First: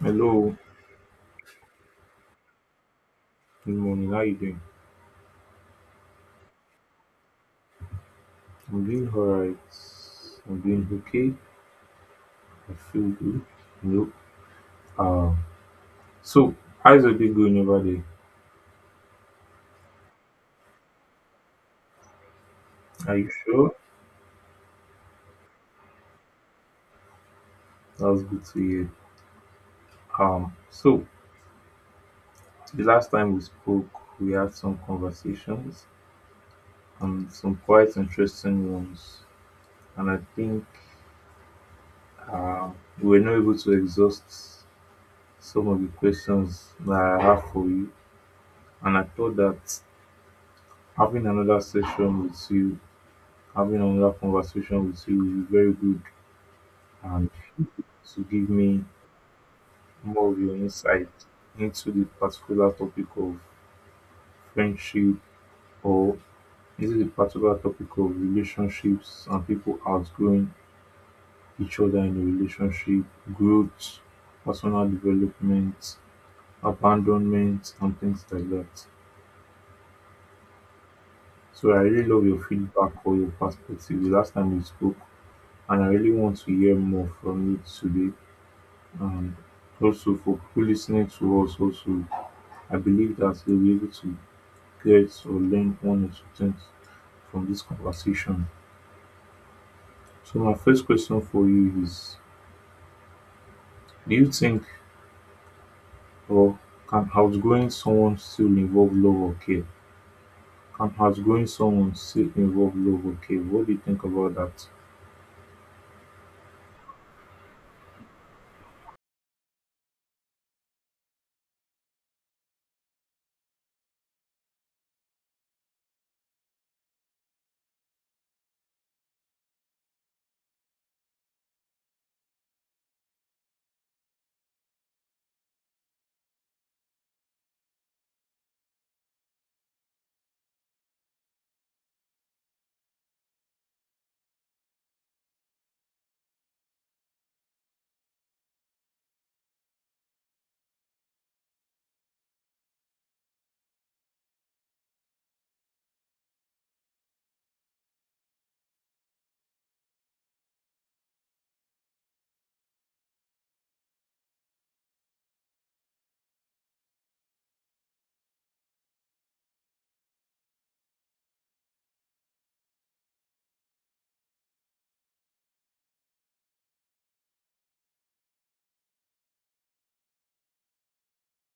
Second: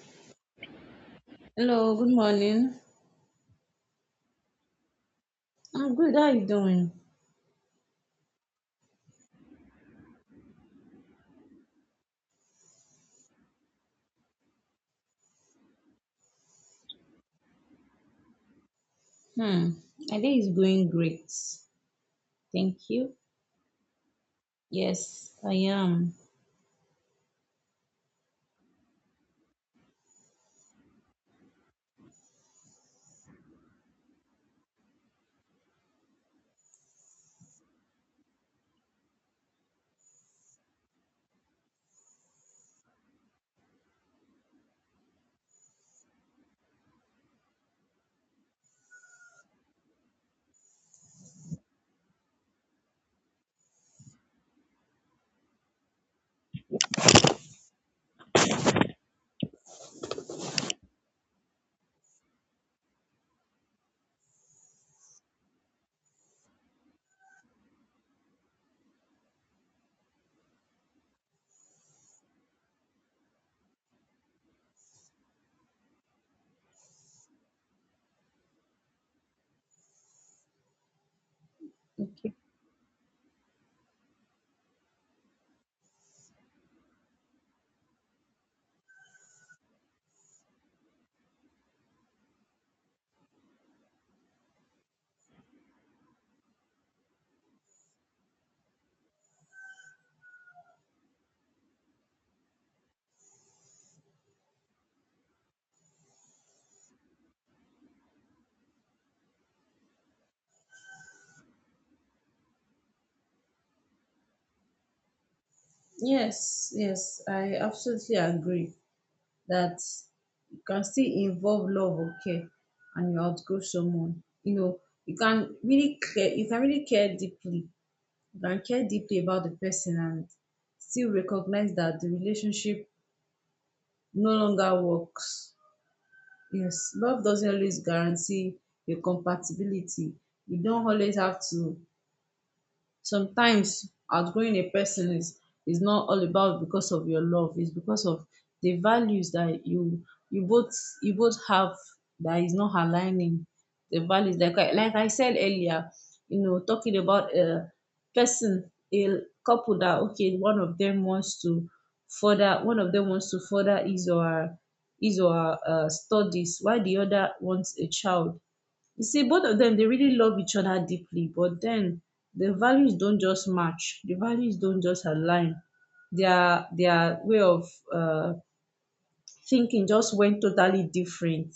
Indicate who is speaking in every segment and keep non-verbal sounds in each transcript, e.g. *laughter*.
Speaker 1: Hello,
Speaker 2: Hello, good morning.
Speaker 1: good morning. How you doing?
Speaker 2: I'm good. How you doing?
Speaker 1: I'm doing alright. I'm doing okay. I feel good. No. Um. So, how's your day going over there?
Speaker 2: Hmm. My day is going great. Thank
Speaker 1: Are
Speaker 2: you.
Speaker 1: you sure?
Speaker 2: Yes, I am.
Speaker 1: That's good to hear. So, the last time we spoke, we had some conversations and some quite interesting ones, and I think um we were not able to exhaust some of the questions that I have for you, and I thought that having another session with you having another conversation with you will be very good and to give me more of your insight into the particular topic of friendship or into the particular topic of relationships and people outgrowing each other in a relationship, growth, personal development, abandonment, and things like that. So I really love
Speaker 2: Okay.
Speaker 1: your feedback or your perspective the last time we spoke, and I really want to hear more from you today, um, also for people listening to us also I believe that they'll be able to get or learn one or two things from this conversation. So my first question for you is, do you think or can outgoing someone still involve love or care? Can outgoing someone still involve love or care? What do you think about that?
Speaker 2: Yes, yes, I absolutely agree that you can still involve love or care and you outgrow someone. You know, you can really care you can really care deeply. You can care deeply about the person and still recognize that the relationship no longer works. Yes, love doesn't always guarantee a compatibility. You don't always have to. Sometimes outgrowing a person is not all about because of your love. It's because of the values that you both you both have that is not aligning the values. Like like I said earlier, you know, talking about a person, a couple, that okay, one of them wants to further, one of them wants to further his or her studies while the other wants a child. You see, both of them, they really love each other deeply, but then the values don't just match. The values don't just align. Their way of uh, thinking just went totally different.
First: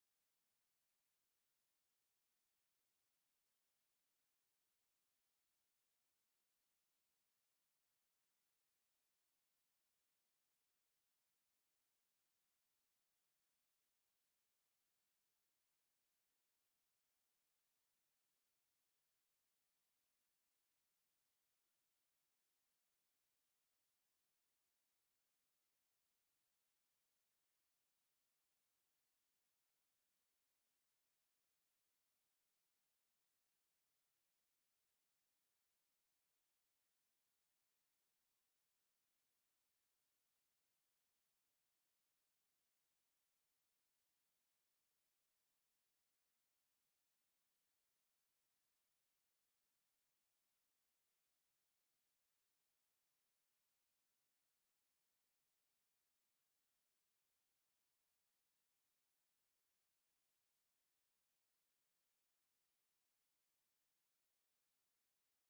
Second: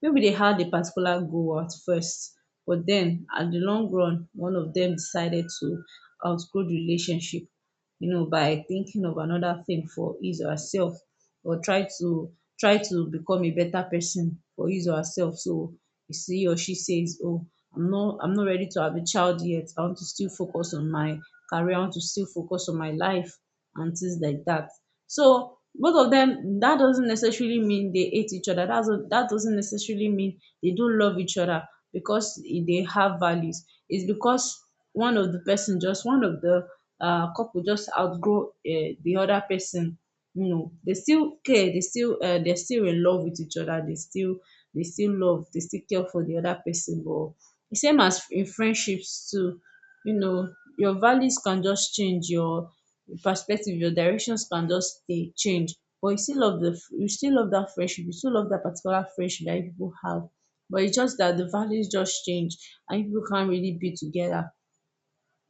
Speaker 2: Maybe they had a particular goal at first, but then at the long run one of them decided to outgrow the relationship, you know, by thinking of another thing for his or herself, or try to become a better person for his or herself. So if he or she says, oh, I'm not ready to have a child yet, I want to still focus on my career, I want to still focus on my life and things like that. So both of them, that doesn't necessarily mean they hate each other. That doesn't necessarily mean they don't love each other because they have values. It's because one of the person, just one of the couple, just outgrow the other person. You know, they still care. They still they're still in love with each other. They still love. They still care for the other person. But same as in friendships too. You know, your values can just change. Your perspective, your directions can just stay change. But you still love the you still love that friendship, you still love that particular friendship that you people have. But it's just that the values just change and you people can't really be together.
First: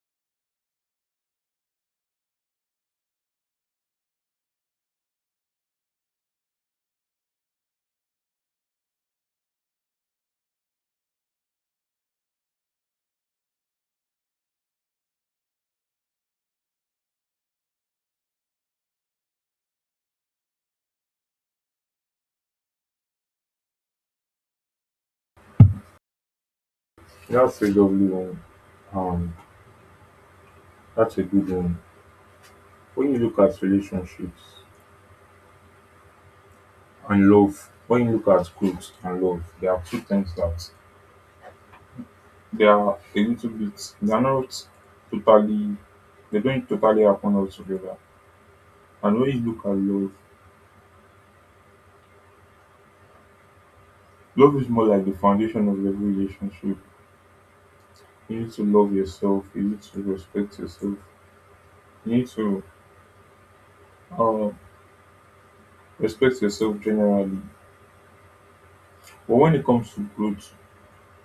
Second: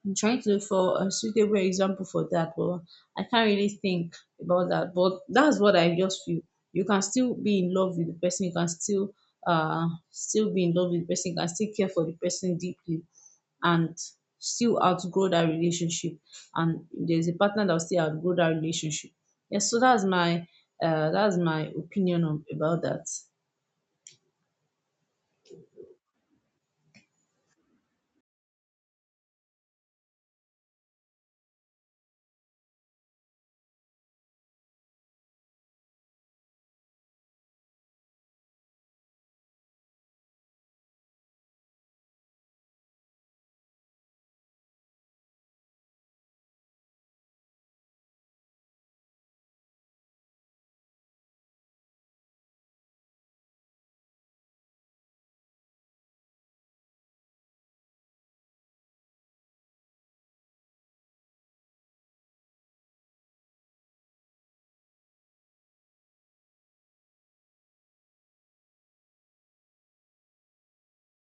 Speaker 2: I'm trying to look for a suitable example for that, but I can't really think about that. But that's what I just feel. You can still be in love with the person. You can still be in love with the person. You can still care for the person deeply, and still outgrow that relationship. And there's a partner that will still outgrow that relationship. Yes, so that's my opinion on, about that.
Speaker 1: That's a lovely one. um that's a good one. When you look at relationships and love, when you look at growth and love, there are two things that they are a little bit, they are not totally, they don't totally happen altogether. And when you look at love, love is more like the foundation of every relationship. You need to love yourself, you need to respect yourself, you need to uh, respect yourself generally. But when it comes to growth,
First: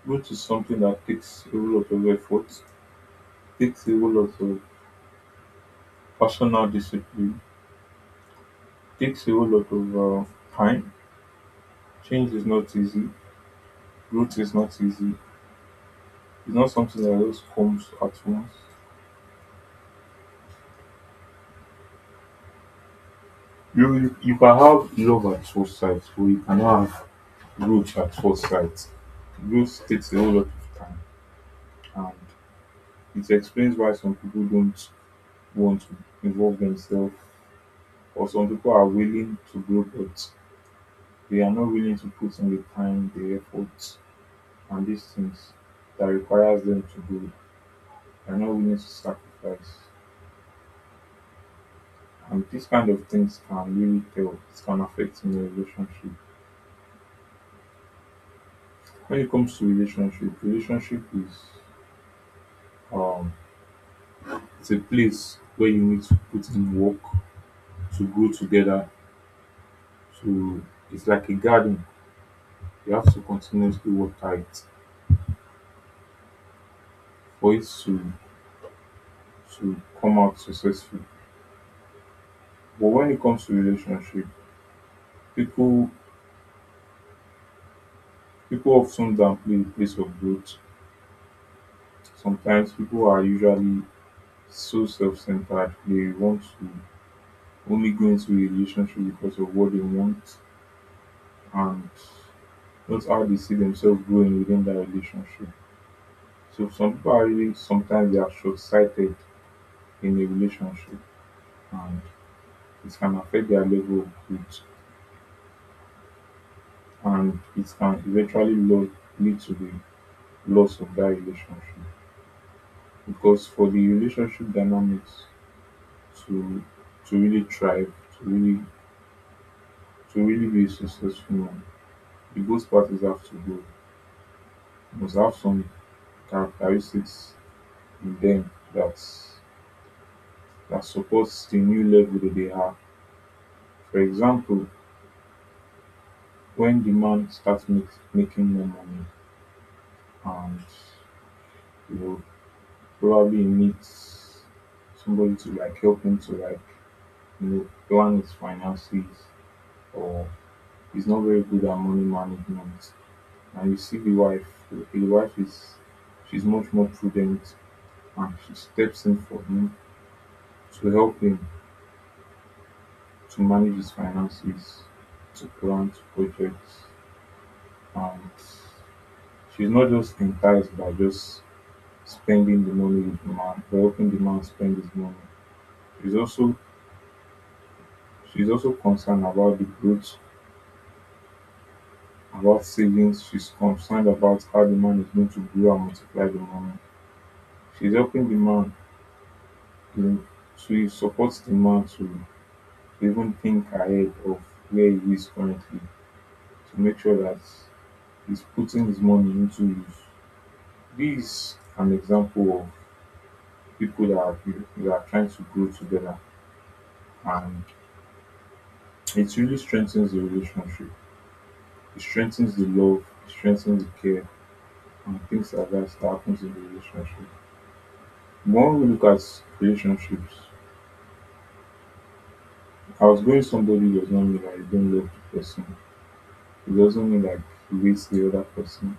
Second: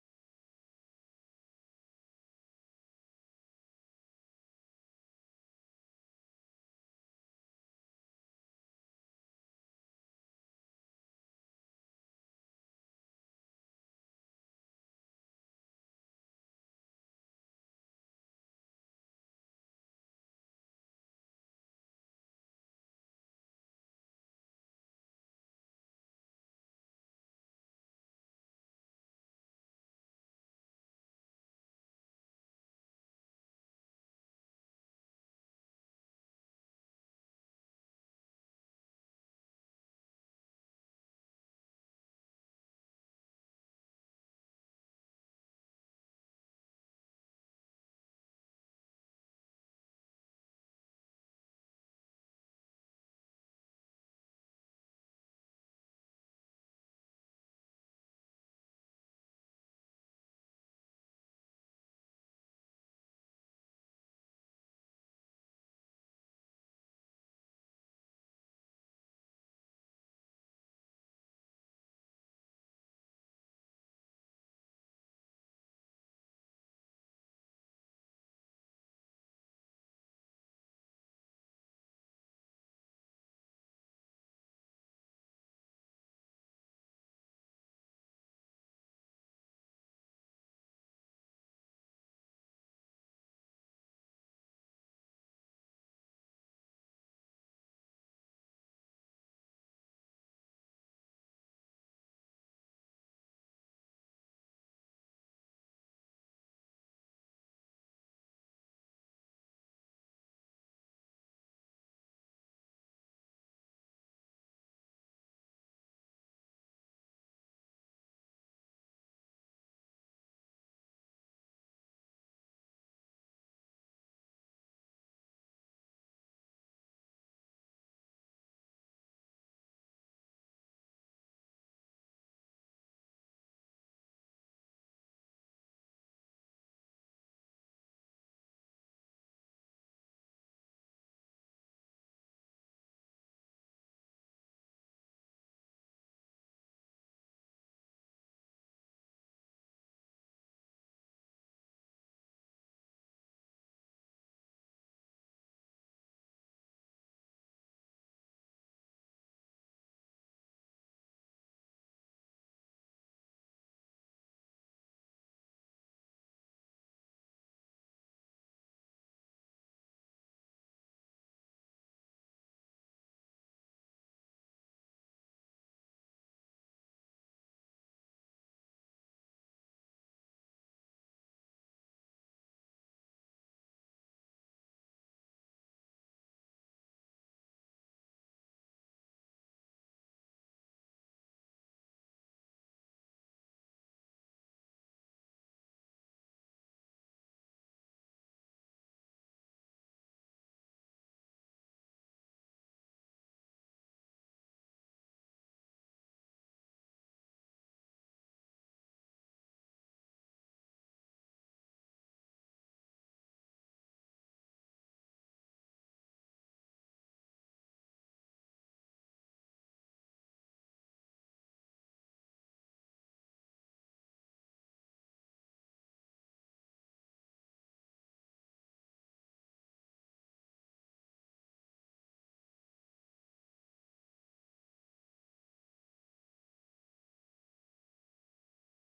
Speaker 1: growth is something that takes a whole lot of effort, takes a whole lot of personal discipline, takes a whole lot of time. Change is not easy, growth is not easy. It's not something that just comes at once. You can have love at first sight, but you cannot have growth at first sight. Growth takes a whole lot of time, and it explains why some people don't want to involve themselves, or some people are willing to grow, but they are not willing to put in the time, the effort, and these things that requires them to grow. They are not willing to sacrifice, and these kind of things can really tell. It can affect in a relationship. When it comes to relationship, relationship is um it's a place where you need to put in work to grow together. To, it's like a garden. You have to continuously work it for it to come out successful. But when it comes to relationship, people people often downplay the place of growth. Sometimes people are usually so self-centered. They want to only go into a relationship because of what they want and not how they see themselves growing within that relationship. So some people are really sometimes they are short sighted in a relationship, and it can affect their level of growth, and it can eventually lead to the loss of that relationship. Because for the relationship dynamics to really thrive, to really be a successful one, the both parties have to grow. Must have some characteristics in them that that supports the new level that they have. For example, when the man starts making more money and you know probably he needs somebody to like help him to like you know plan his finances, or he's not very good at money management, and you see the wife, the wife is she's much more prudent, and she steps in for him to help him to manage his finances, to plan to projects, and she's not just enticed by just spending the money with demand, helping the man spend his money. She's also she's also concerned about the growth, about savings. She's concerned about how the man is going to grow and multiply the money. She's helping the man, to she supports man to even think ahead of where he is currently to make sure that he's putting his money into use. This is an example of people that are trying to grow together, and it really strengthens the relationship. It strengthens the love, it strengthens the care, and things like that that happens in the relationship. But when we look at relationships, outgoing somebody does not mean that you don't love the person. It doesn't mean that you hate the other person.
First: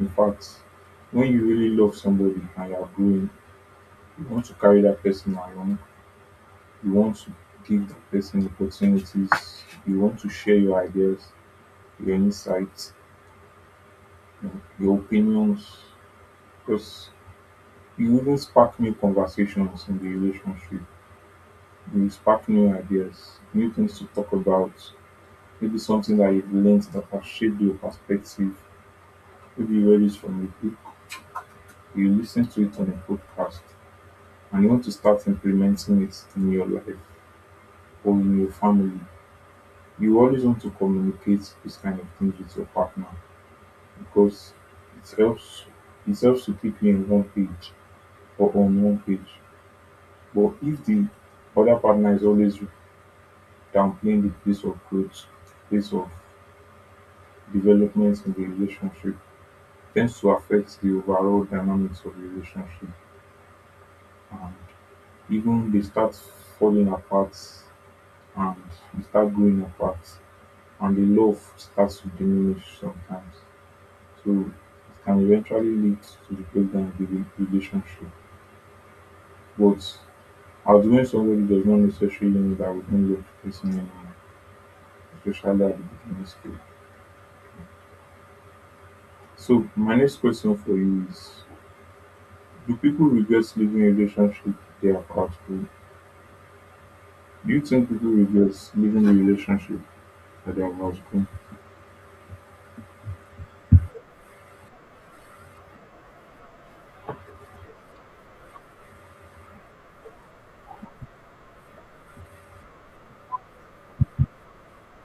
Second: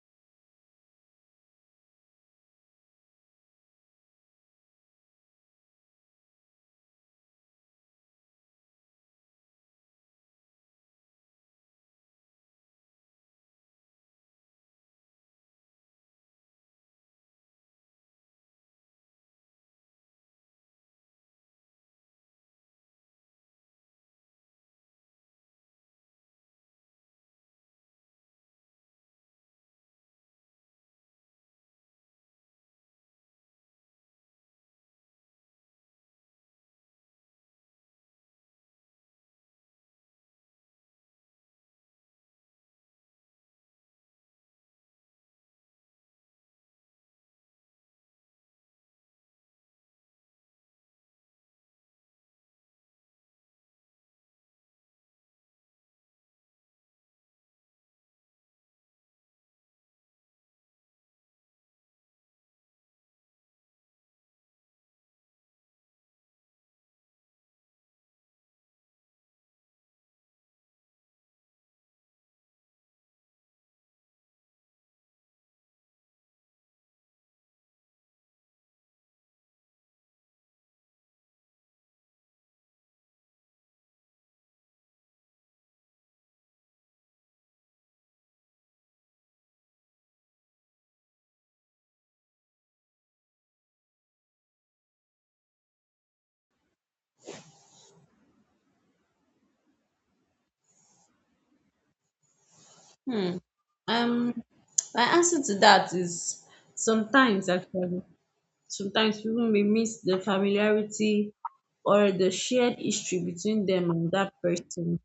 Speaker 1: In fact, when you really love somebody and you are growing, you want to carry that person along, you want to give that person opportunities, you want to share your ideas, your insights, your your opinions. Because you even spark new conversations in the relationship. You spark new ideas, new things to talk about, maybe something that you've learned that has shaped your perspective. Maybe you read it from a book, you listen to it on a podcast, and you want to start implementing it in your life or in your family. You always want to communicate this kind of things with your partner because it helps it helps to keep you in one page or on one page. But if the other partner is always downplaying the pace of growth, pace of development in the relationship, tends to affect the overall dynamics of the relationship, and even they start falling apart, and they start growing apart, and the love starts to diminish sometimes. So it can eventually lead to the breakdown of the relationship. But outgoing somebody does not necessarily mean that we don't love the person anymore, especially at the beginning stage. So my next question for you is, do people regret leaving a relationship they are not in? Do you think people regret leaving a relationship that they are not in?
Speaker 2: Hmm. Um, my answer to that is sometimes actually. Sometimes people may miss the familiarity or the shared history between them and that person,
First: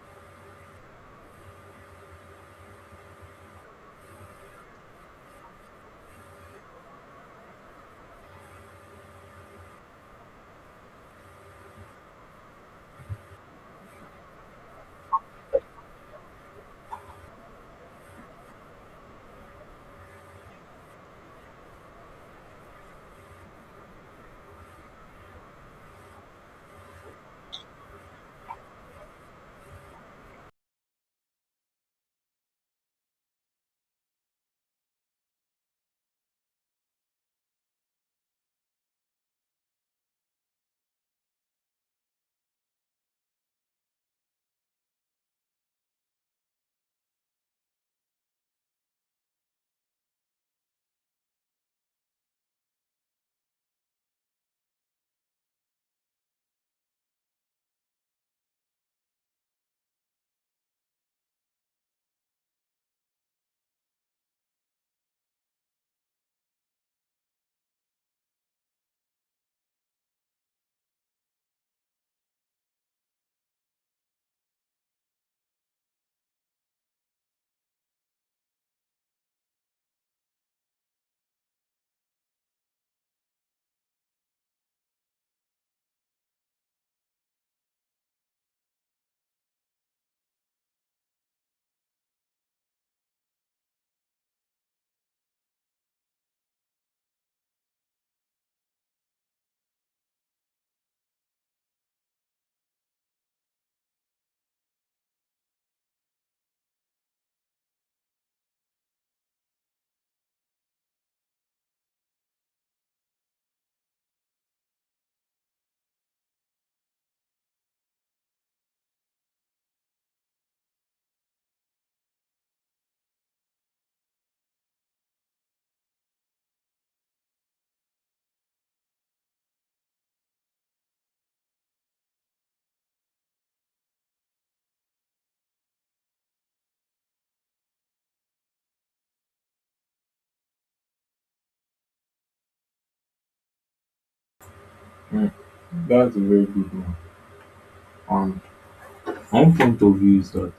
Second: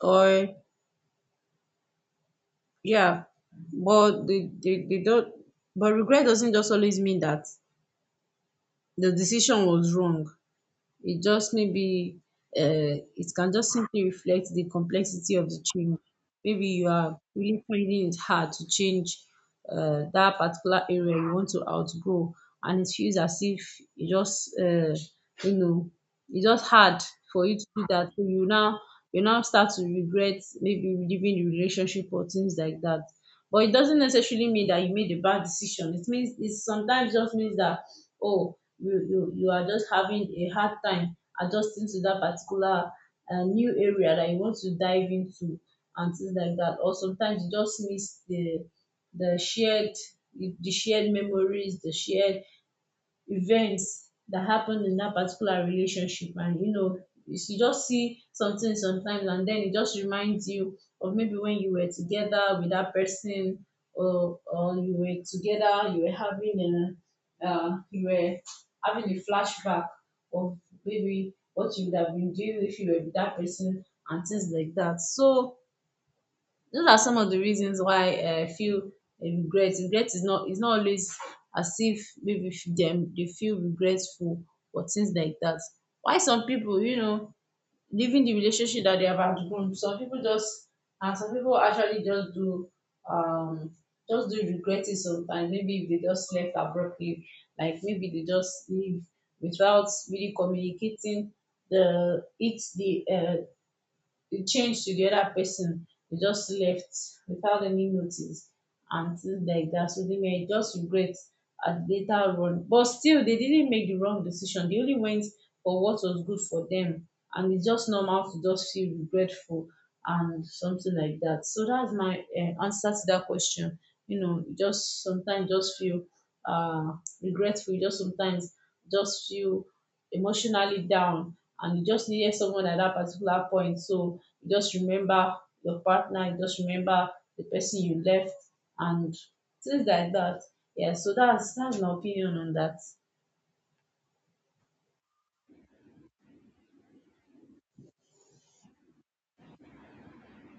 Speaker 2: or yeah. But they don't, but regret doesn't just always mean that the decision was wrong. It just maybe, it can just simply reflect the complexity of the change. Maybe you are really finding it hard to change that particular area you want to outgrow, and it feels as if it just you know, it's just hard for you to do that. So you now start to regret maybe leaving the relationship or things like that. But it doesn't necessarily mean that you made a bad decision. It means, it sometimes just means that, oh, you are just having a hard time adjusting to that particular new area that you want to dive into and things like that. Or sometimes you just miss the the shared the shared memories, the shared events that happened in that particular relationship. And you know, you just see something sometimes and then it just reminds you of maybe when you were together with that person. Or you were together, you were having a you were having a flashback of maybe what you would have been doing if you were with that person and things like that. So those are some of the reasons why feel regret. Regret is not always as if maybe dem dey feel regretful or things like that. Why some people, you know, leaving the relationship that they have outgrown, some people just and some people actually just do, um just do regret it sometimes, maybe if they just left abruptly, like maybe they just leave without really communicating the it changed to the other person. They just left without any notice and things like that. So they may just regret at the later on. But still, they didn't make the wrong decision. They only went for what was good for them. And it's just normal to just feel regretful and something like that. So that's my answer to that question. You know, you just sometimes just feel uh, regretful. You just sometimes just feel emotionally down and you just needed someone at that particular point. So just remember your partner, just remember the person you left and things like that. Yeah, so that's my opinion on that.
Speaker 1: Hmm. That's a very good one. And one point of view is that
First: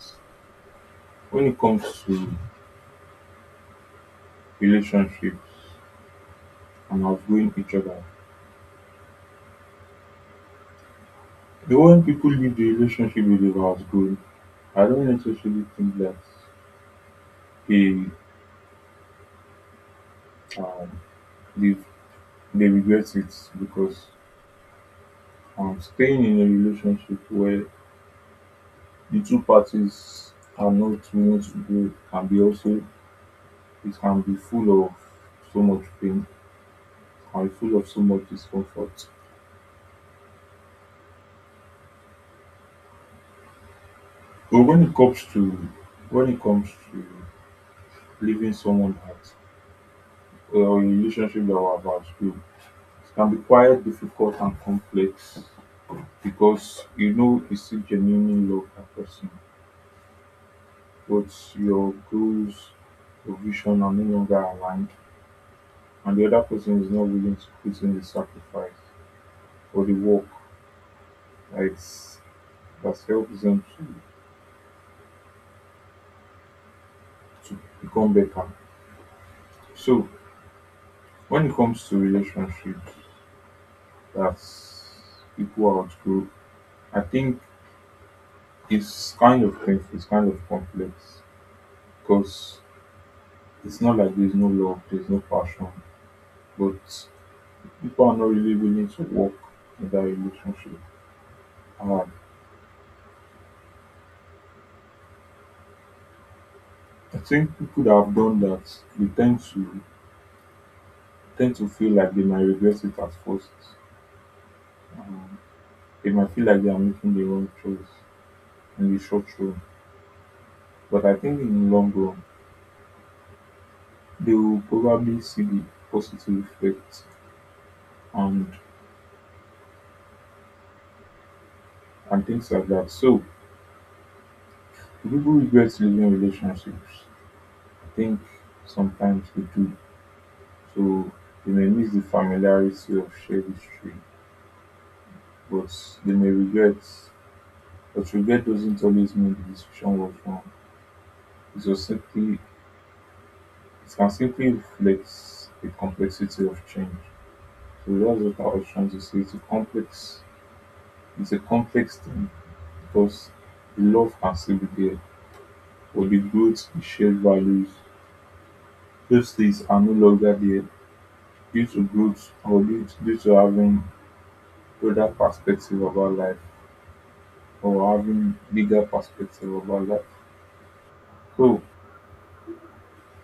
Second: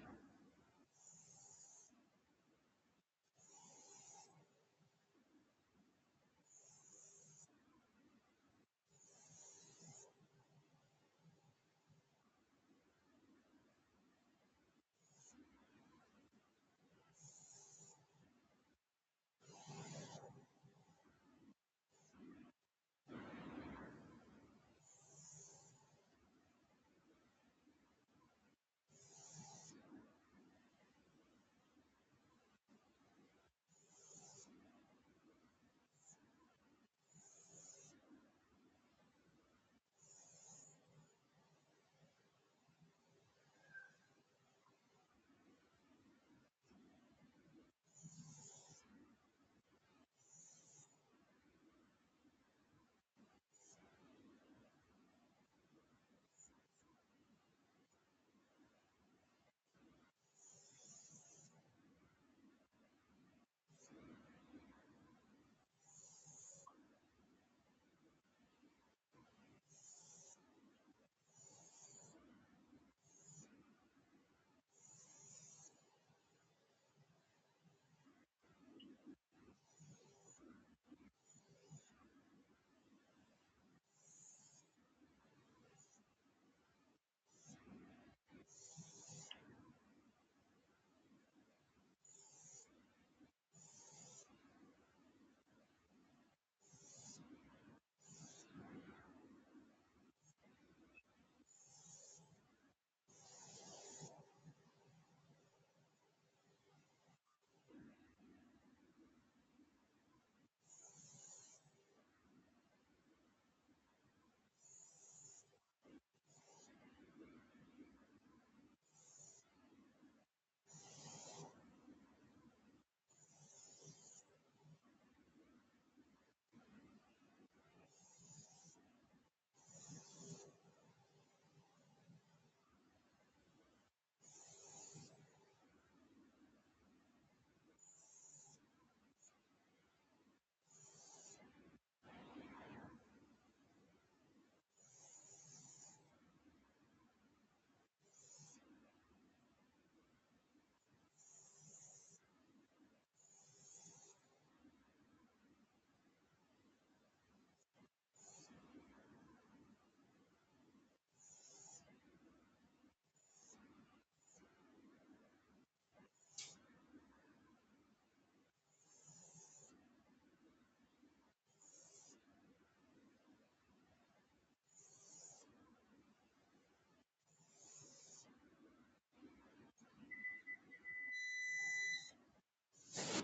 Speaker 1: when it comes to relationships and outgrowing each other, the way people leave the relationship with they've outgrown, I don't necessarily think that they um, they, they regret it, because staying in a relationship where the two parties are not willing to grow can be also it can be full of so much pain, it can be full of so much discomfort. But when it comes to when it comes to leaving someone at or a relationship that was about to, it can be quite difficult and complex because you know you still genuinely love that person, but your goals, your vision are no longer aligned, and the other person is not willing to put in the sacrifice or the work. It's that helps them to, become better. So when it comes to relationships that people outgrow, I think it's kind of thing, it's kind of complex, because it's not like there's no love, there's no passion, but people are not really willing to work in that relationship. Uh, I think people that have done that, they tend to tend to feel like they might regret it at first. Um, they might feel like they are making the wrong choice in the short run. But I think in the long run, they will probably see the positive effects and and things like that. So, do people regret leaving relationships? I think sometimes they do. So they may miss the familiarity of shared history, but they may regret. But regret doesn't always mean the decision was wrong. It's just simply it can simply reflect the complexity of change. So that's what I was trying to say. It's a complex thing. Because love and there for the growth in shared values, those things are no longer there, due to growth or due to having other perspective about life, or having bigger perspective about life. So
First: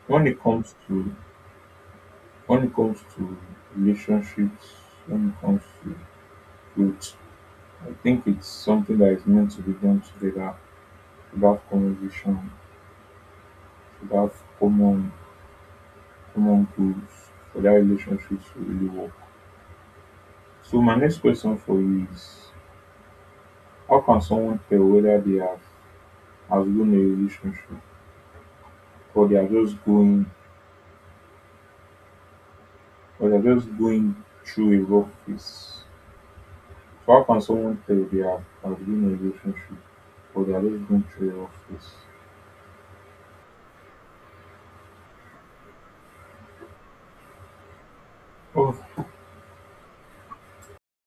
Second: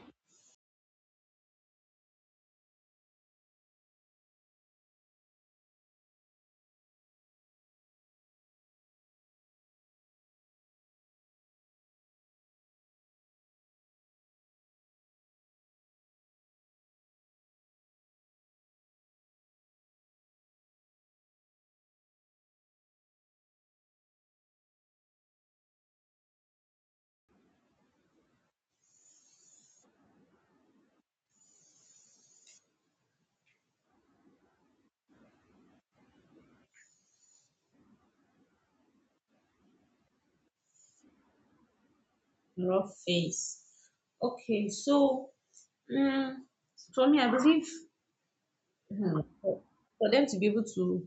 Speaker 1: when it comes to when it comes to relationships, when it comes to growth, I think it's something that is meant to be done together, should have conversation, should have common common goals for that relationship to really work. So my next question for you is, how can someone tell whether they have outgrown a relationship, or they are just going or they are just going through a rough phase? So how can someone tell they have outgrown a relationship or they are just going through a rough phase?
Speaker 2: Rough phase, okay, so mm, for me I believe,
Speaker 1: Oh
Speaker 2: hmm, for for them to be able to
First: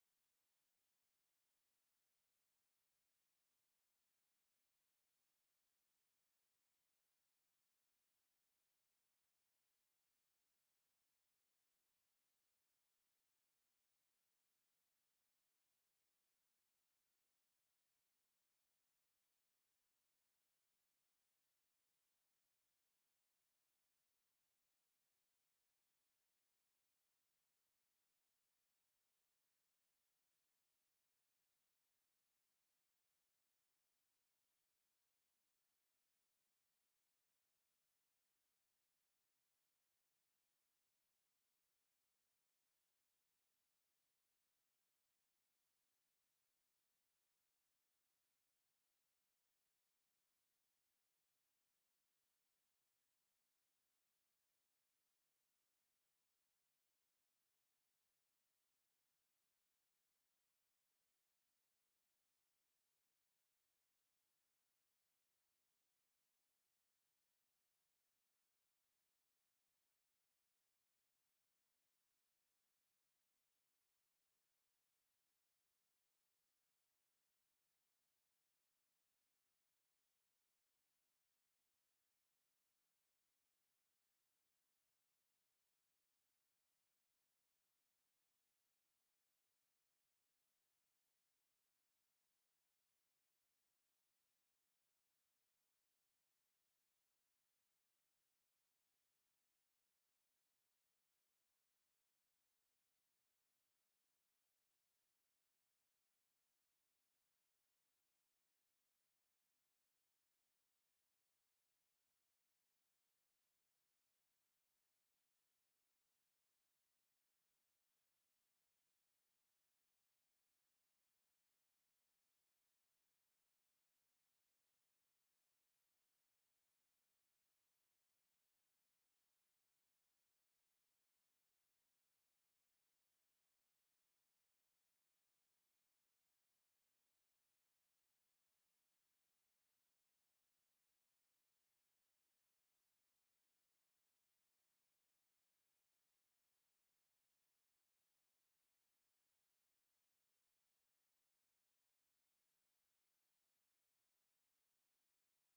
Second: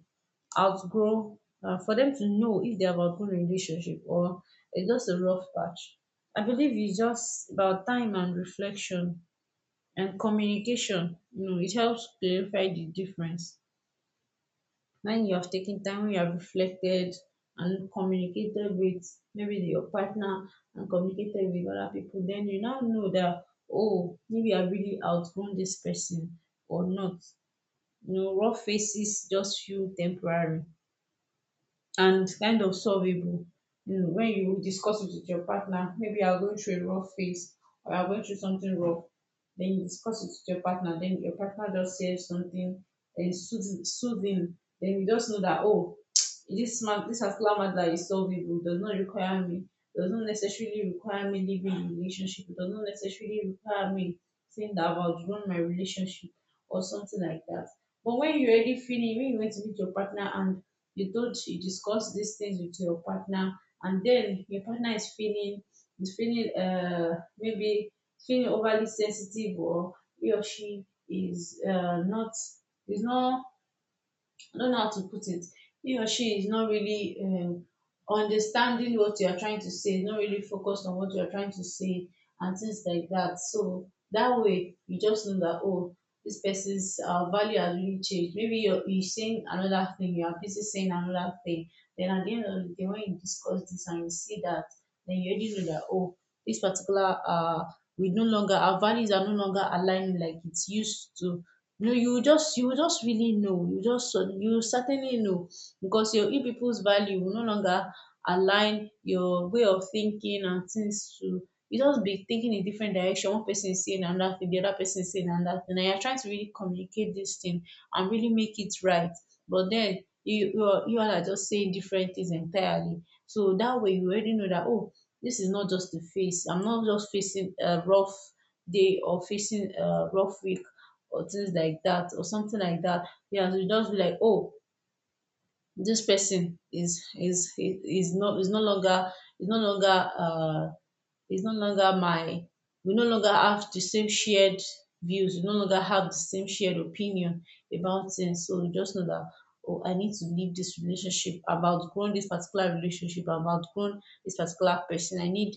Speaker 2: outgrow, for them to know if they have outgrown a relationship or it's just a rough patch, I believe it's just about time and reflection and communication. You know, it helps clarify the difference. When you have taken time, when you have reflected and communicated with maybe your partner, and communicated with other people, then you now know that, oh, maybe I've really outgrown this person or not. You know, rough faces just feel temporary and kind of solvable. You know, when you discuss it with your partner, maybe you're going through a rough phase or you're going through something rough, then you discuss it with your partner, then your partner just says something and soothing, soothing. Then you just know that, oh, *tsk* this man, this particular matter is solvable, does not require me, does not necessarily require me leaving the relationship, does not necessarily require me saying that I've outgrown my relationship or something like that. But when you already feeling, when you went to meet your partner and you told, you discussed these things with your partner and then your partner is feeling, is feeling uh maybe feeling overly sensitive, or he or she is not, is not, I don't know how to put it. He or she is not really understanding what you are trying to say, not really focused on what you are trying to say, and things like that. So that way, you just know that, oh, this person's value has really changed. Maybe you're saying another thing, you are busy saying another thing. Then at the end of the day, when you discuss this and you see that, then you already know that, oh, this particular, we no longer, our values are no longer aligning like it used to. No, you just, you just really know. You certainly know because your, you people's value will no longer align, your way of thinking and things to, you just be thinking in different direction. One person is saying another thing, the other person is saying another thing. And you're trying to really communicate this thing and really make it right. But then you are, you all are just saying different things entirely. So that way you already know that, oh, this is not just the face. I'm not just facing a rough day or facing a rough week or things like that or something like that. Yeah, have to just be like, oh, this person is no, is no longer my, we no longer have the same shared views. We no longer have the same shared opinion about things. So you just know that, oh, I need to leave this relationship. I've outgrown this particular relationship. I've outgrown this particular person. I need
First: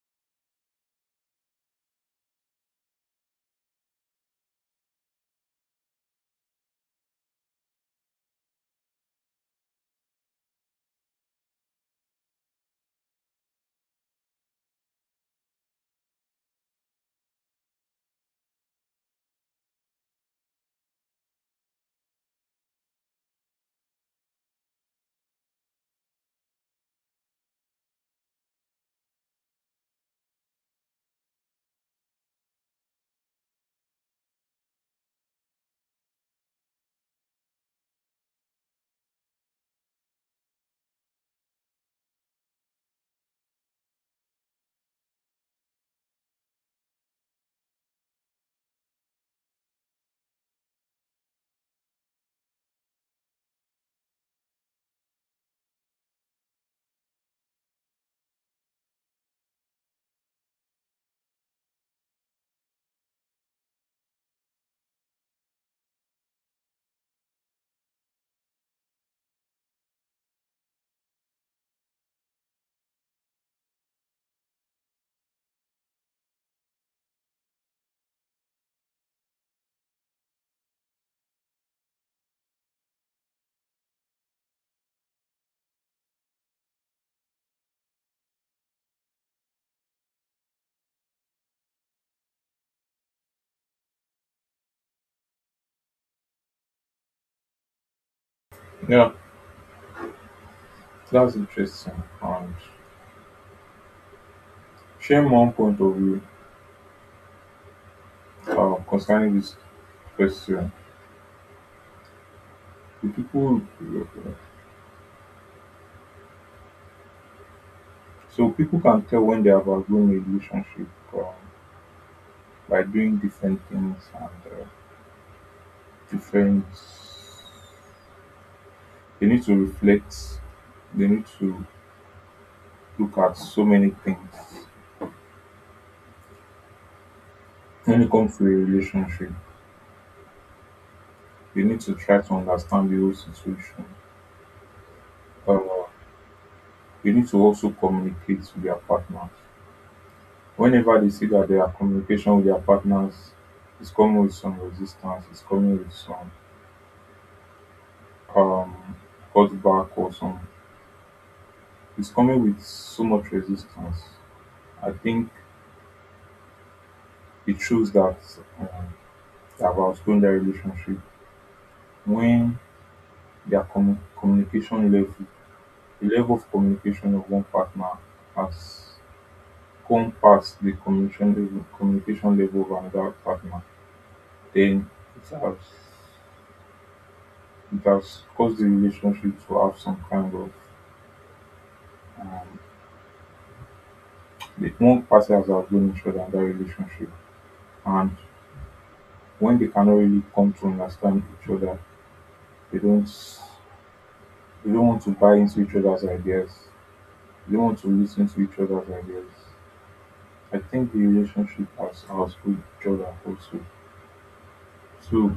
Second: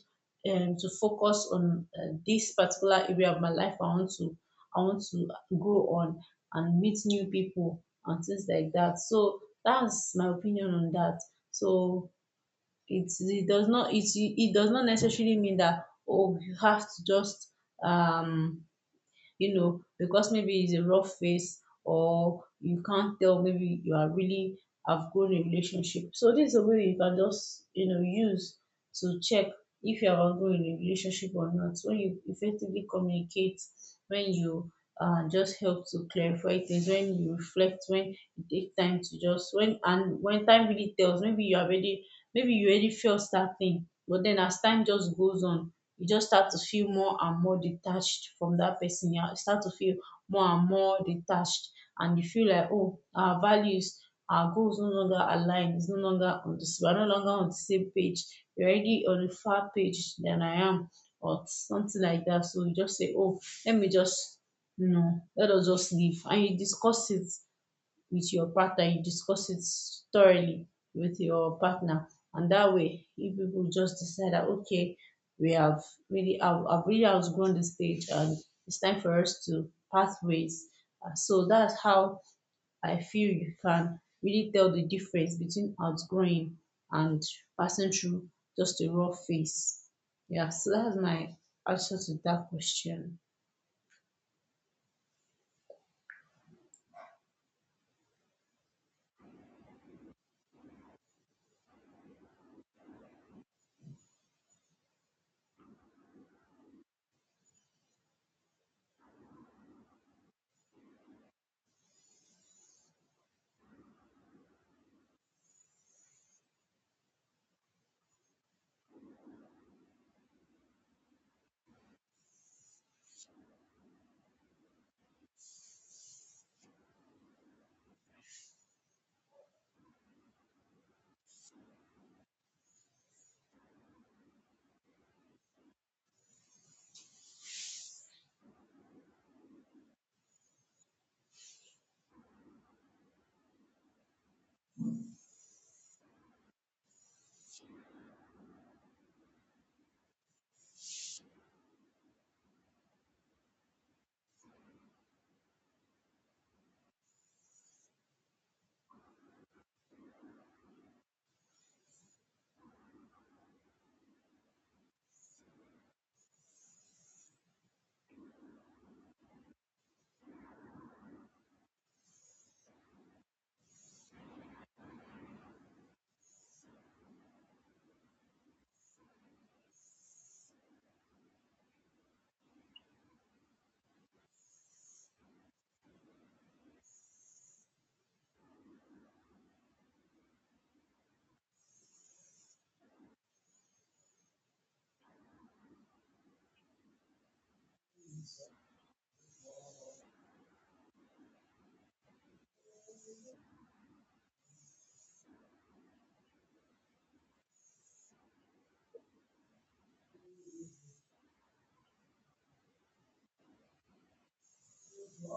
Speaker 2: to focus on this particular area of my life. I want to grow on and meet new people and things like that. So that's my opinion on that. So it does not necessarily mean that, oh, you have to just um you know, because maybe it's a rough phase or you can't tell maybe you are really outgrown a relationship. So this is a way you can just, you know, use to check if you have outgrown a relationship or not. When you effectively communicate, when you just help to clarify things, when you reflect, when you take time to just when, and when time really tells, maybe you have already, maybe you already felt that thing, but then as time just goes on, you just start to feel more and more detached from that person. You start to feel more and more detached, and you feel like, oh, our values, our goals no longer align. It's no longer on the, we're no longer on the same page. You're already on a far page than I am, or something like that. So you just say, oh, let me just, you know, let us just leave. And you discuss it with your partner, you discuss it thoroughly with your partner. And that way, if people just decide that, okay, we have really, I've really outgrown this stage and it's time for us to part ways. So that's how I feel you can really tell the difference between outgrowing and passing through just a raw phase. Yeah, so that's my answer to that question.
Speaker 1: yeah, that's interesting. And share my own point of view concerning this question. The people, so people can tell when they have outgrown a relationship, um, by doing different things and Different. They need to reflect, they need to look at so many things. When it comes to a relationship, they need to try to understand the whole situation. Uh, they need to also communicate with their partners. Whenever they see that their communication with their partners is coming with some resistance, is coming with some um, cutback or some, it's coming with so much resistance. I think it shows that um, they have outgrown their relationship when their communication level, the level of communication of one partner has gone past the communication level of another partner. Then it has it has caused the relationship to have some kind of, the one party has outgrown each other in that relationship. And when they cannot really come to understand each other, they don't they don't want to buy into each other's ideas, they don't want to listen to each other's ideas. I think the relationship as ours with Jordan also. So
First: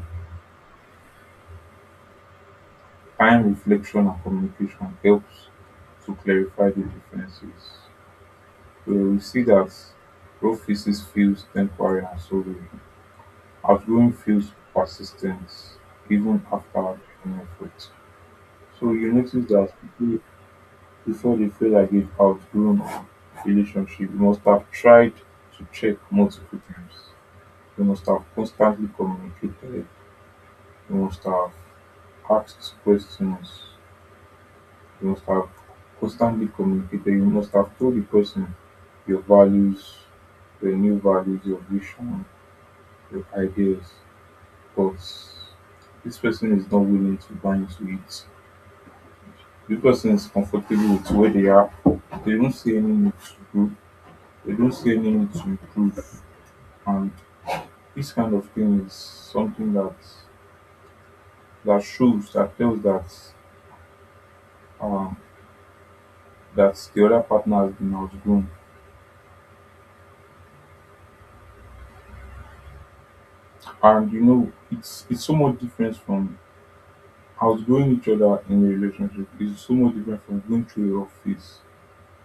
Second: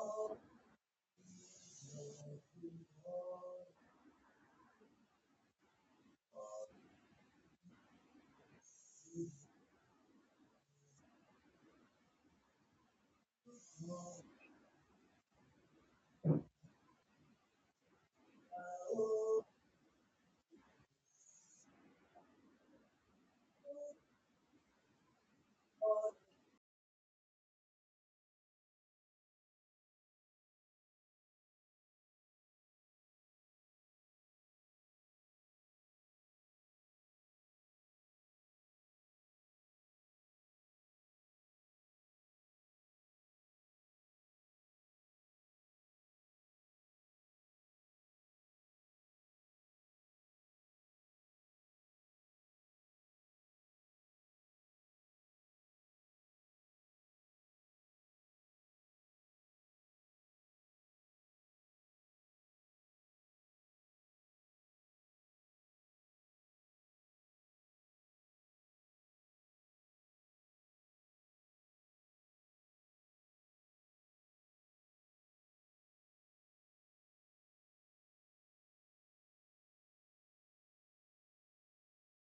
Speaker 1: time, reflection and communication helps to clarify the differences. So we see that raw physics feels temporary and solvable. Outgoing feels persistent even after an effort. So you notice that people, before they feel like they've outgrown a relationship, they must have tried to check multiple times. They must have constantly communicated. They must have ask questions. You must have constantly communicated. You must have told the person your values, your new values, your vision, your ideas. But this person is not willing to buy into it. This person is comfortable with where they are. They don't see any need to grow. They don't see any need to improve. And this kind of thing is something that that shows that tells that um, that the other partner has been outgrown. And you know, it's so much different from outgrowing each other in a relationship. It's so much different from going through a rough phase.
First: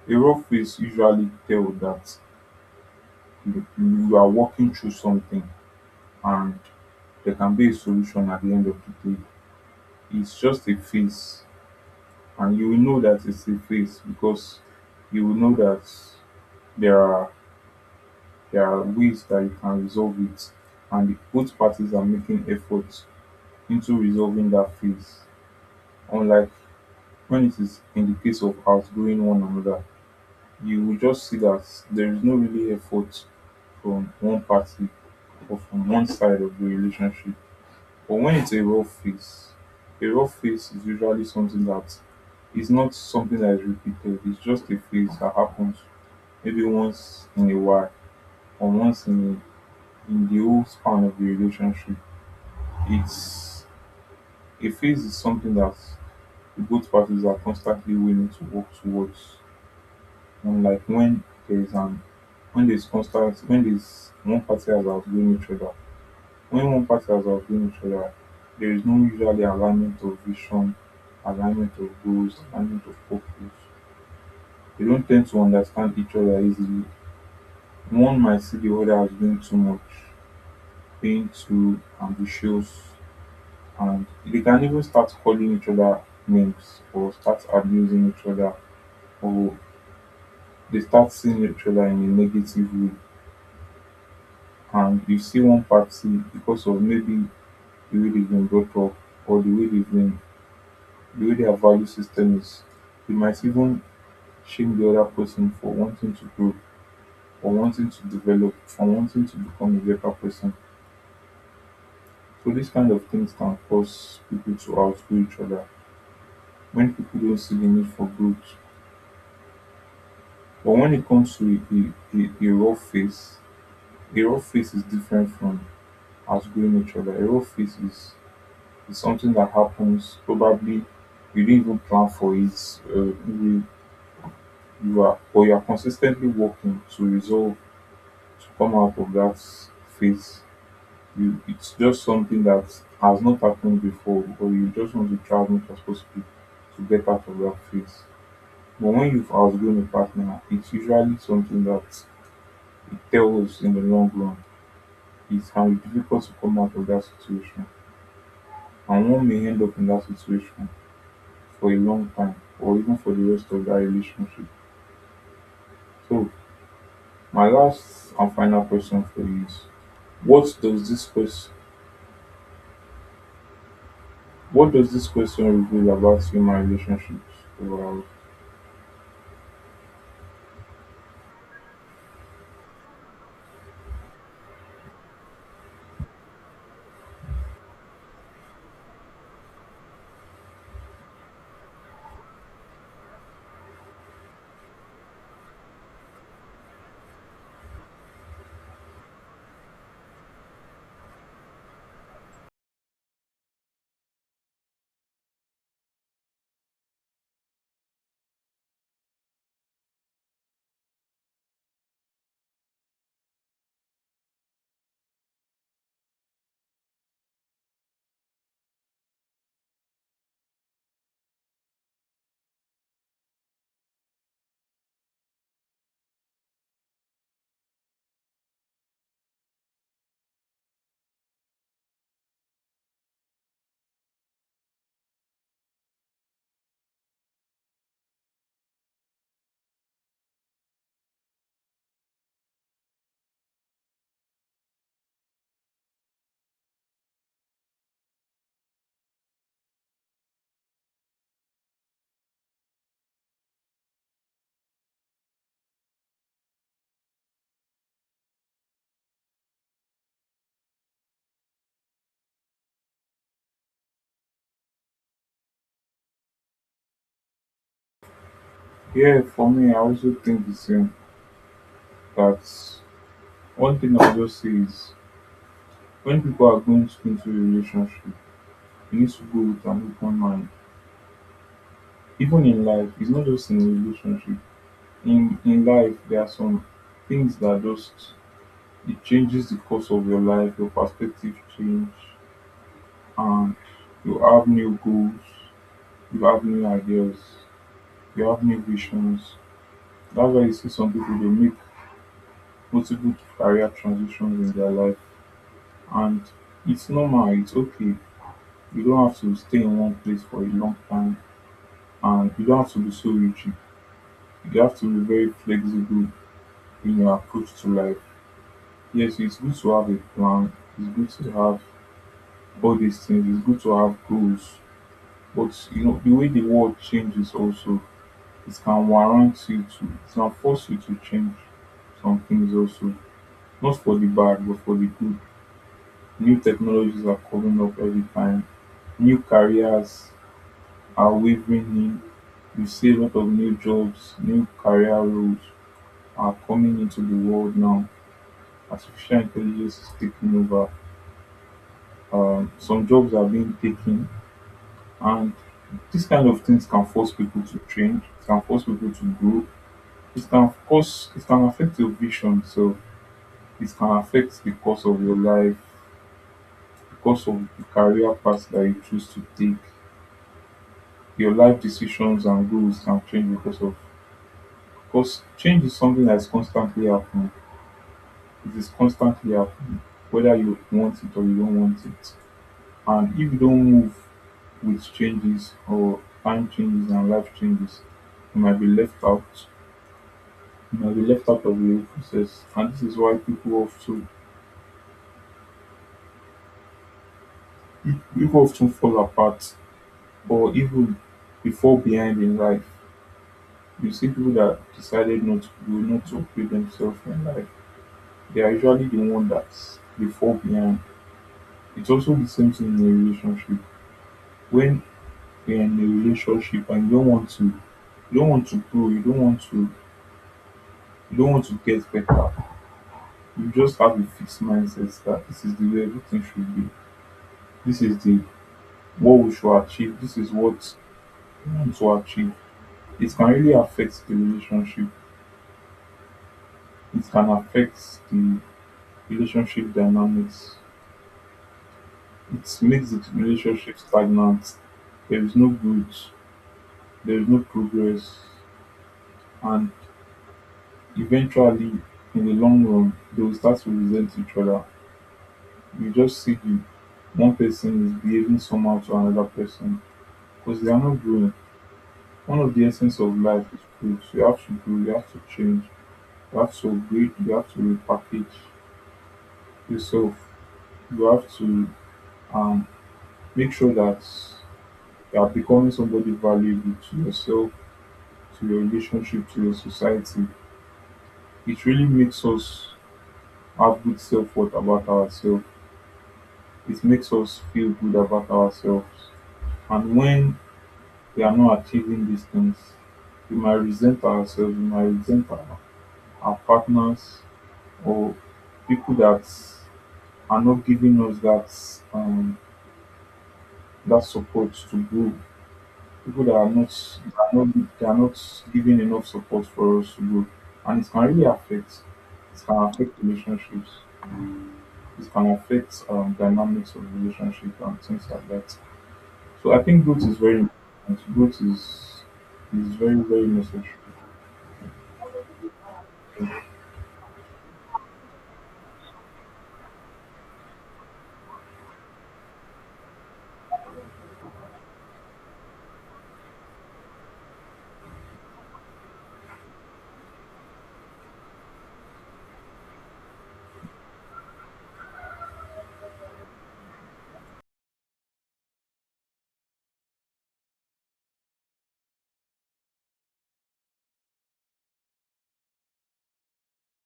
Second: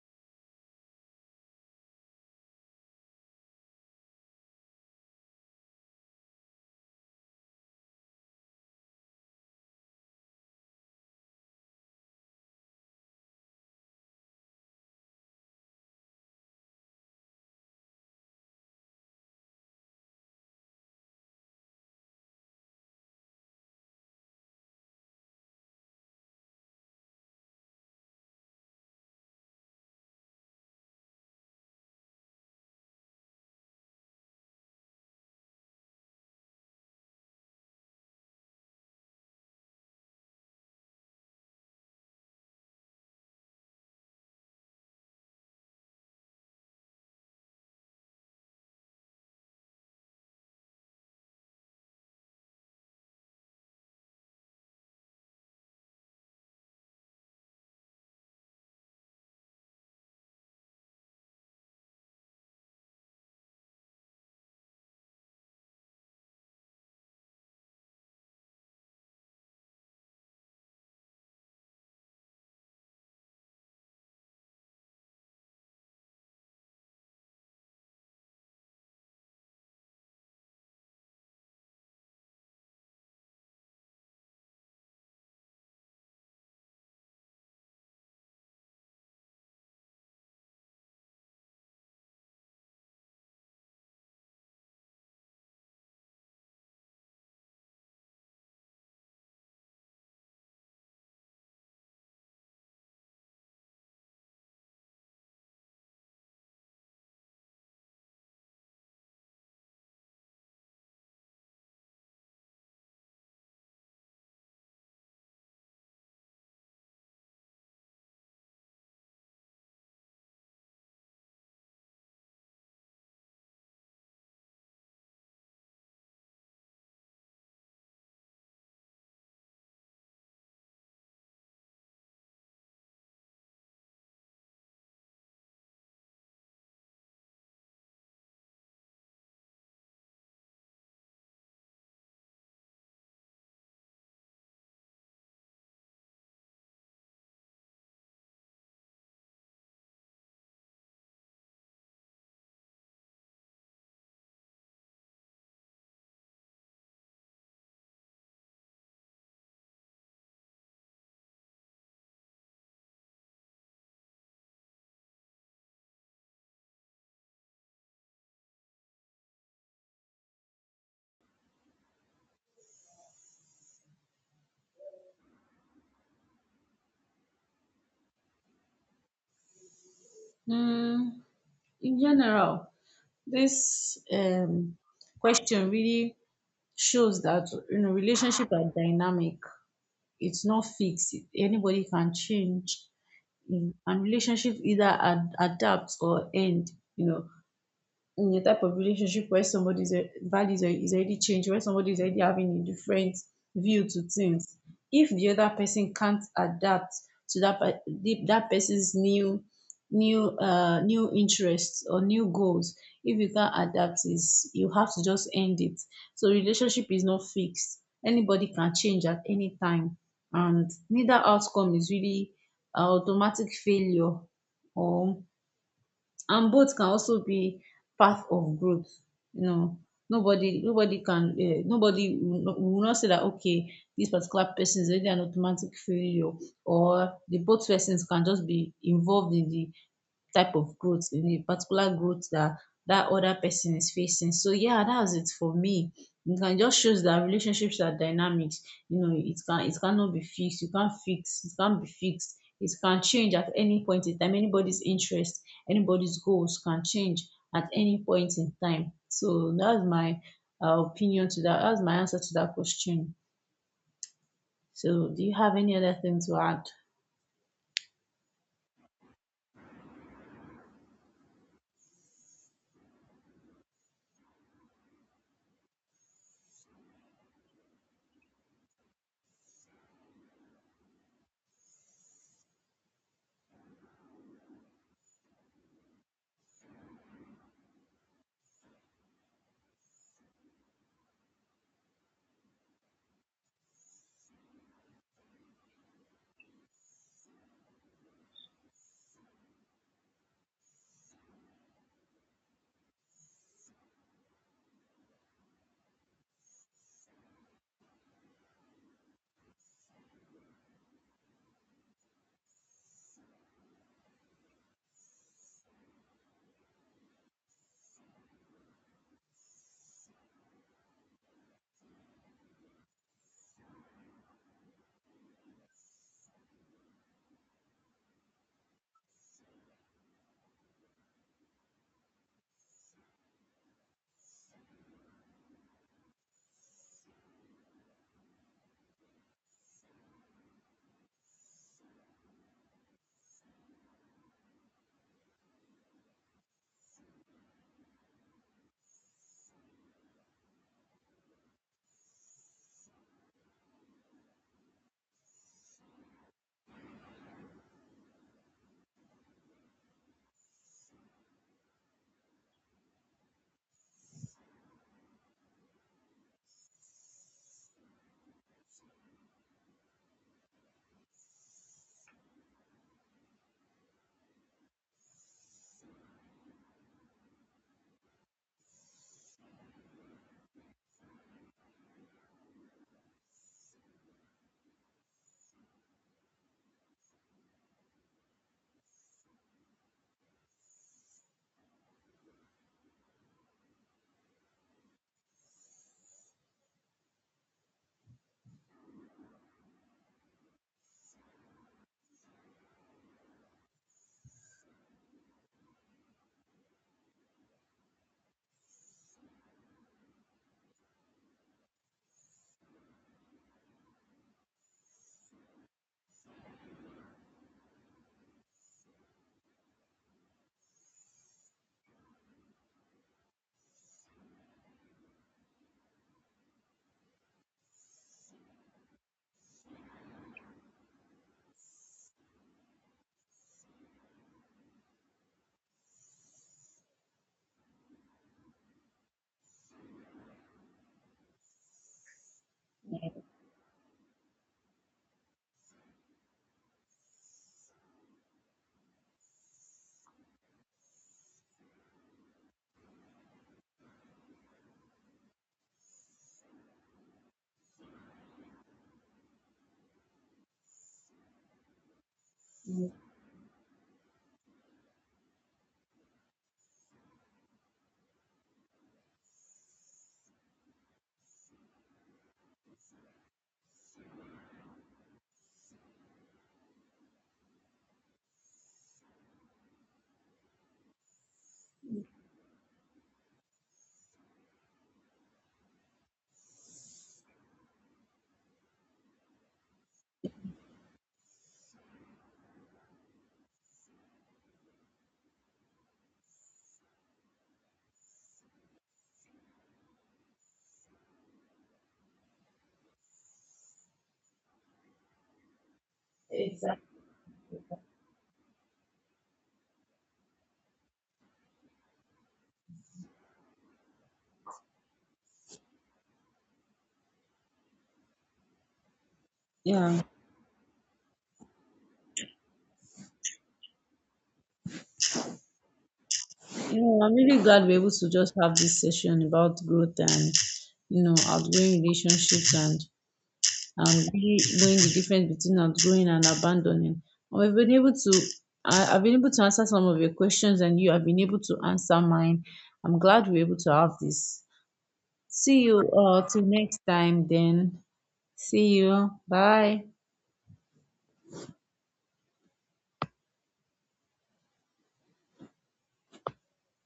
Speaker 1: A rough phase usually tell that you are walking through something, and there can be a solution at the end of the day. It's just a phase, and you will know that it's a phase because you will know that there are there are ways that you can resolve it, and both parties are making efforts into resolving that phase, unlike when it is in the case of outgrowing one another, you will just see that there is no really effort from one party or from one side of the relationship. But when it's a rough phase is usually something that is not something that is repeated. It's just a phase that happens maybe once in a while or once in the whole span of the relationship. It's A phase is something that both parties are constantly willing to work towards. And like there's an when there's one party has outgrown each other, when one party has outgrown each other, there is no usually alignment of vision, alignment of goals, alignment of purpose. They don't tend to understand each other easily. One might see the other as doing too much, being too ambitious, and they can even start calling each other names or start abusing each other, or they start seeing each other in a negative way. And you see one party, because of maybe the way they've been brought up or the way their value system is, they might even shame the other person for wanting to grow or wanting to develop or wanting to become a better person. So these kind of things can cause people to outgrow each other when people don't see the need for growth. But when it comes to a raw face, a raw face is different from outgrowing each other. A raw face is, it's something that happens. Probably you didn't even plan for it. You are consistently working to resolve, to come out of that phase. It's just something that has not happened before, or you just want to try as much as possible to get out of that phase. But when you've outgrown a partner, it's usually something that it tells in the long run. It can be difficult to come out of that situation, and one may end up in that situation for a long time or even for the rest of that relationship. So my last and final question for you is, what does this question what does this question reveal about human relationships overall?
Speaker 2: Hmm, in general, this question really shows that, you know, relationship are dynamic, it's not fixed, anybody can change. And relationship either adapt or end. You know, in a type of relationship where somebody's values are, is already changed, where somebody is already having a different view to things. If the other person can't adapt to that that person's new new interests or new goals, if you can't adapt, is you have to just end it. So relationship is not fixed. Anybody can change at any time, and neither outcome is really a automatic failure, or, and both can also be path of growth. You know, nobody can, nobody will not, say that, okay, this particular person is already an automatic failure, or the both persons can just be involved in the type of growth, in the particular growth that that other person is facing. So yeah, that's it for me. You can just shows that relationships are dynamic. You know, it can, it cannot be fixed, you can't fix, it can't be fixed, it can change at any point in time, anybody's interest, anybody's goals can change at any point in time. So that's my opinion to that, that's my answer to that question. So do you have any other thing to add?
Speaker 1: Yeah, for me I also think the same, that one thing I just say is, when people are going to into a relationship, you need to go with an open mind. Even in life, it's not just in a relationship. In life there are some things that just, it changes the course of your life, your perspective change, and you have new goals, you have new ideas, you have new visions. That's why you see some people, they make multiple career transitions in their life, and it's normal, it's okay. You don't have to stay in one place for a long time, and you don't have to be so rigid. You have to be very flexible in your approach to life. Yes, it's good to have a plan, it's good to have all these things, it's good to have goals. But you know, the way the world changes also, it can warrant you to, it can force you to change some things also. Not for the bad, but for the good. New technologies are coming up every time. New careers are wavering in. You see a lot of new jobs, new career roles are coming into the world now. Artificial intelligence is taking over. Some jobs are being taken, and these kind of things can force people to change, can force people to grow. It can cause, it can affect your vision, so it can affect the course of your life, the course of the career path that you choose to take. Your life decisions and goals can change because of, because change is something that is constantly happening. It is constantly happening whether you want it or you don't want it. And if you don't move with changes, or time changes and life changes, you might be left out. You might be left out of the whole process, and this is why people also, people often fall apart or even they fall behind in life. You see people that decided not to grow, not to upgrade themselves in life, they are usually the one that they fall behind. It's also the same thing in a relationship. When you're in a relationship and you don't want to grow, you don't want to get better. You just have a fixed mindset that this is the way everything should be. This is the, what we should achieve. This is what we want to achieve. It can really affect the relationship. It can affect the relationship dynamics. It makes the relationship stagnant. There is no growth. There is no progress. And eventually, in the long run, they will start to resent each other. You just see the one person is behaving somehow to another person because they are not growing. One of the
Speaker 2: Mm.
Speaker 1: essence of life is growth. You have to grow, you have to change, you have to upgrade, you have to repackage yourself, you have to um, make sure that you are becoming somebody valuable to yourself, to your relationship, to your society. It really makes us have good self worth about ourselves. It makes us feel good about ourselves. And when we are not achieving these things, we might resent ourselves, we might resent our partners or people that are not giving us that that support to grow, people that are not
Speaker 2: Exactly.
Speaker 1: that are not giving enough support for us to grow, and it can really affect. It can affect relationships. It can affect dynamics of relationship and things like that. So I think growth
Speaker 2: Yeah,
Speaker 1: is very important. Growth is very very necessary.
Speaker 2: you know, I'm really glad we're able to just have this session about growth and, you know, outgoing relationships, and really knowing the difference between outgrowing and abandoning. I've been able to, I've been able to answer some of your questions and you have been able to answer mine. I'm glad we're able to have this. See you till next time then. See you. Bye.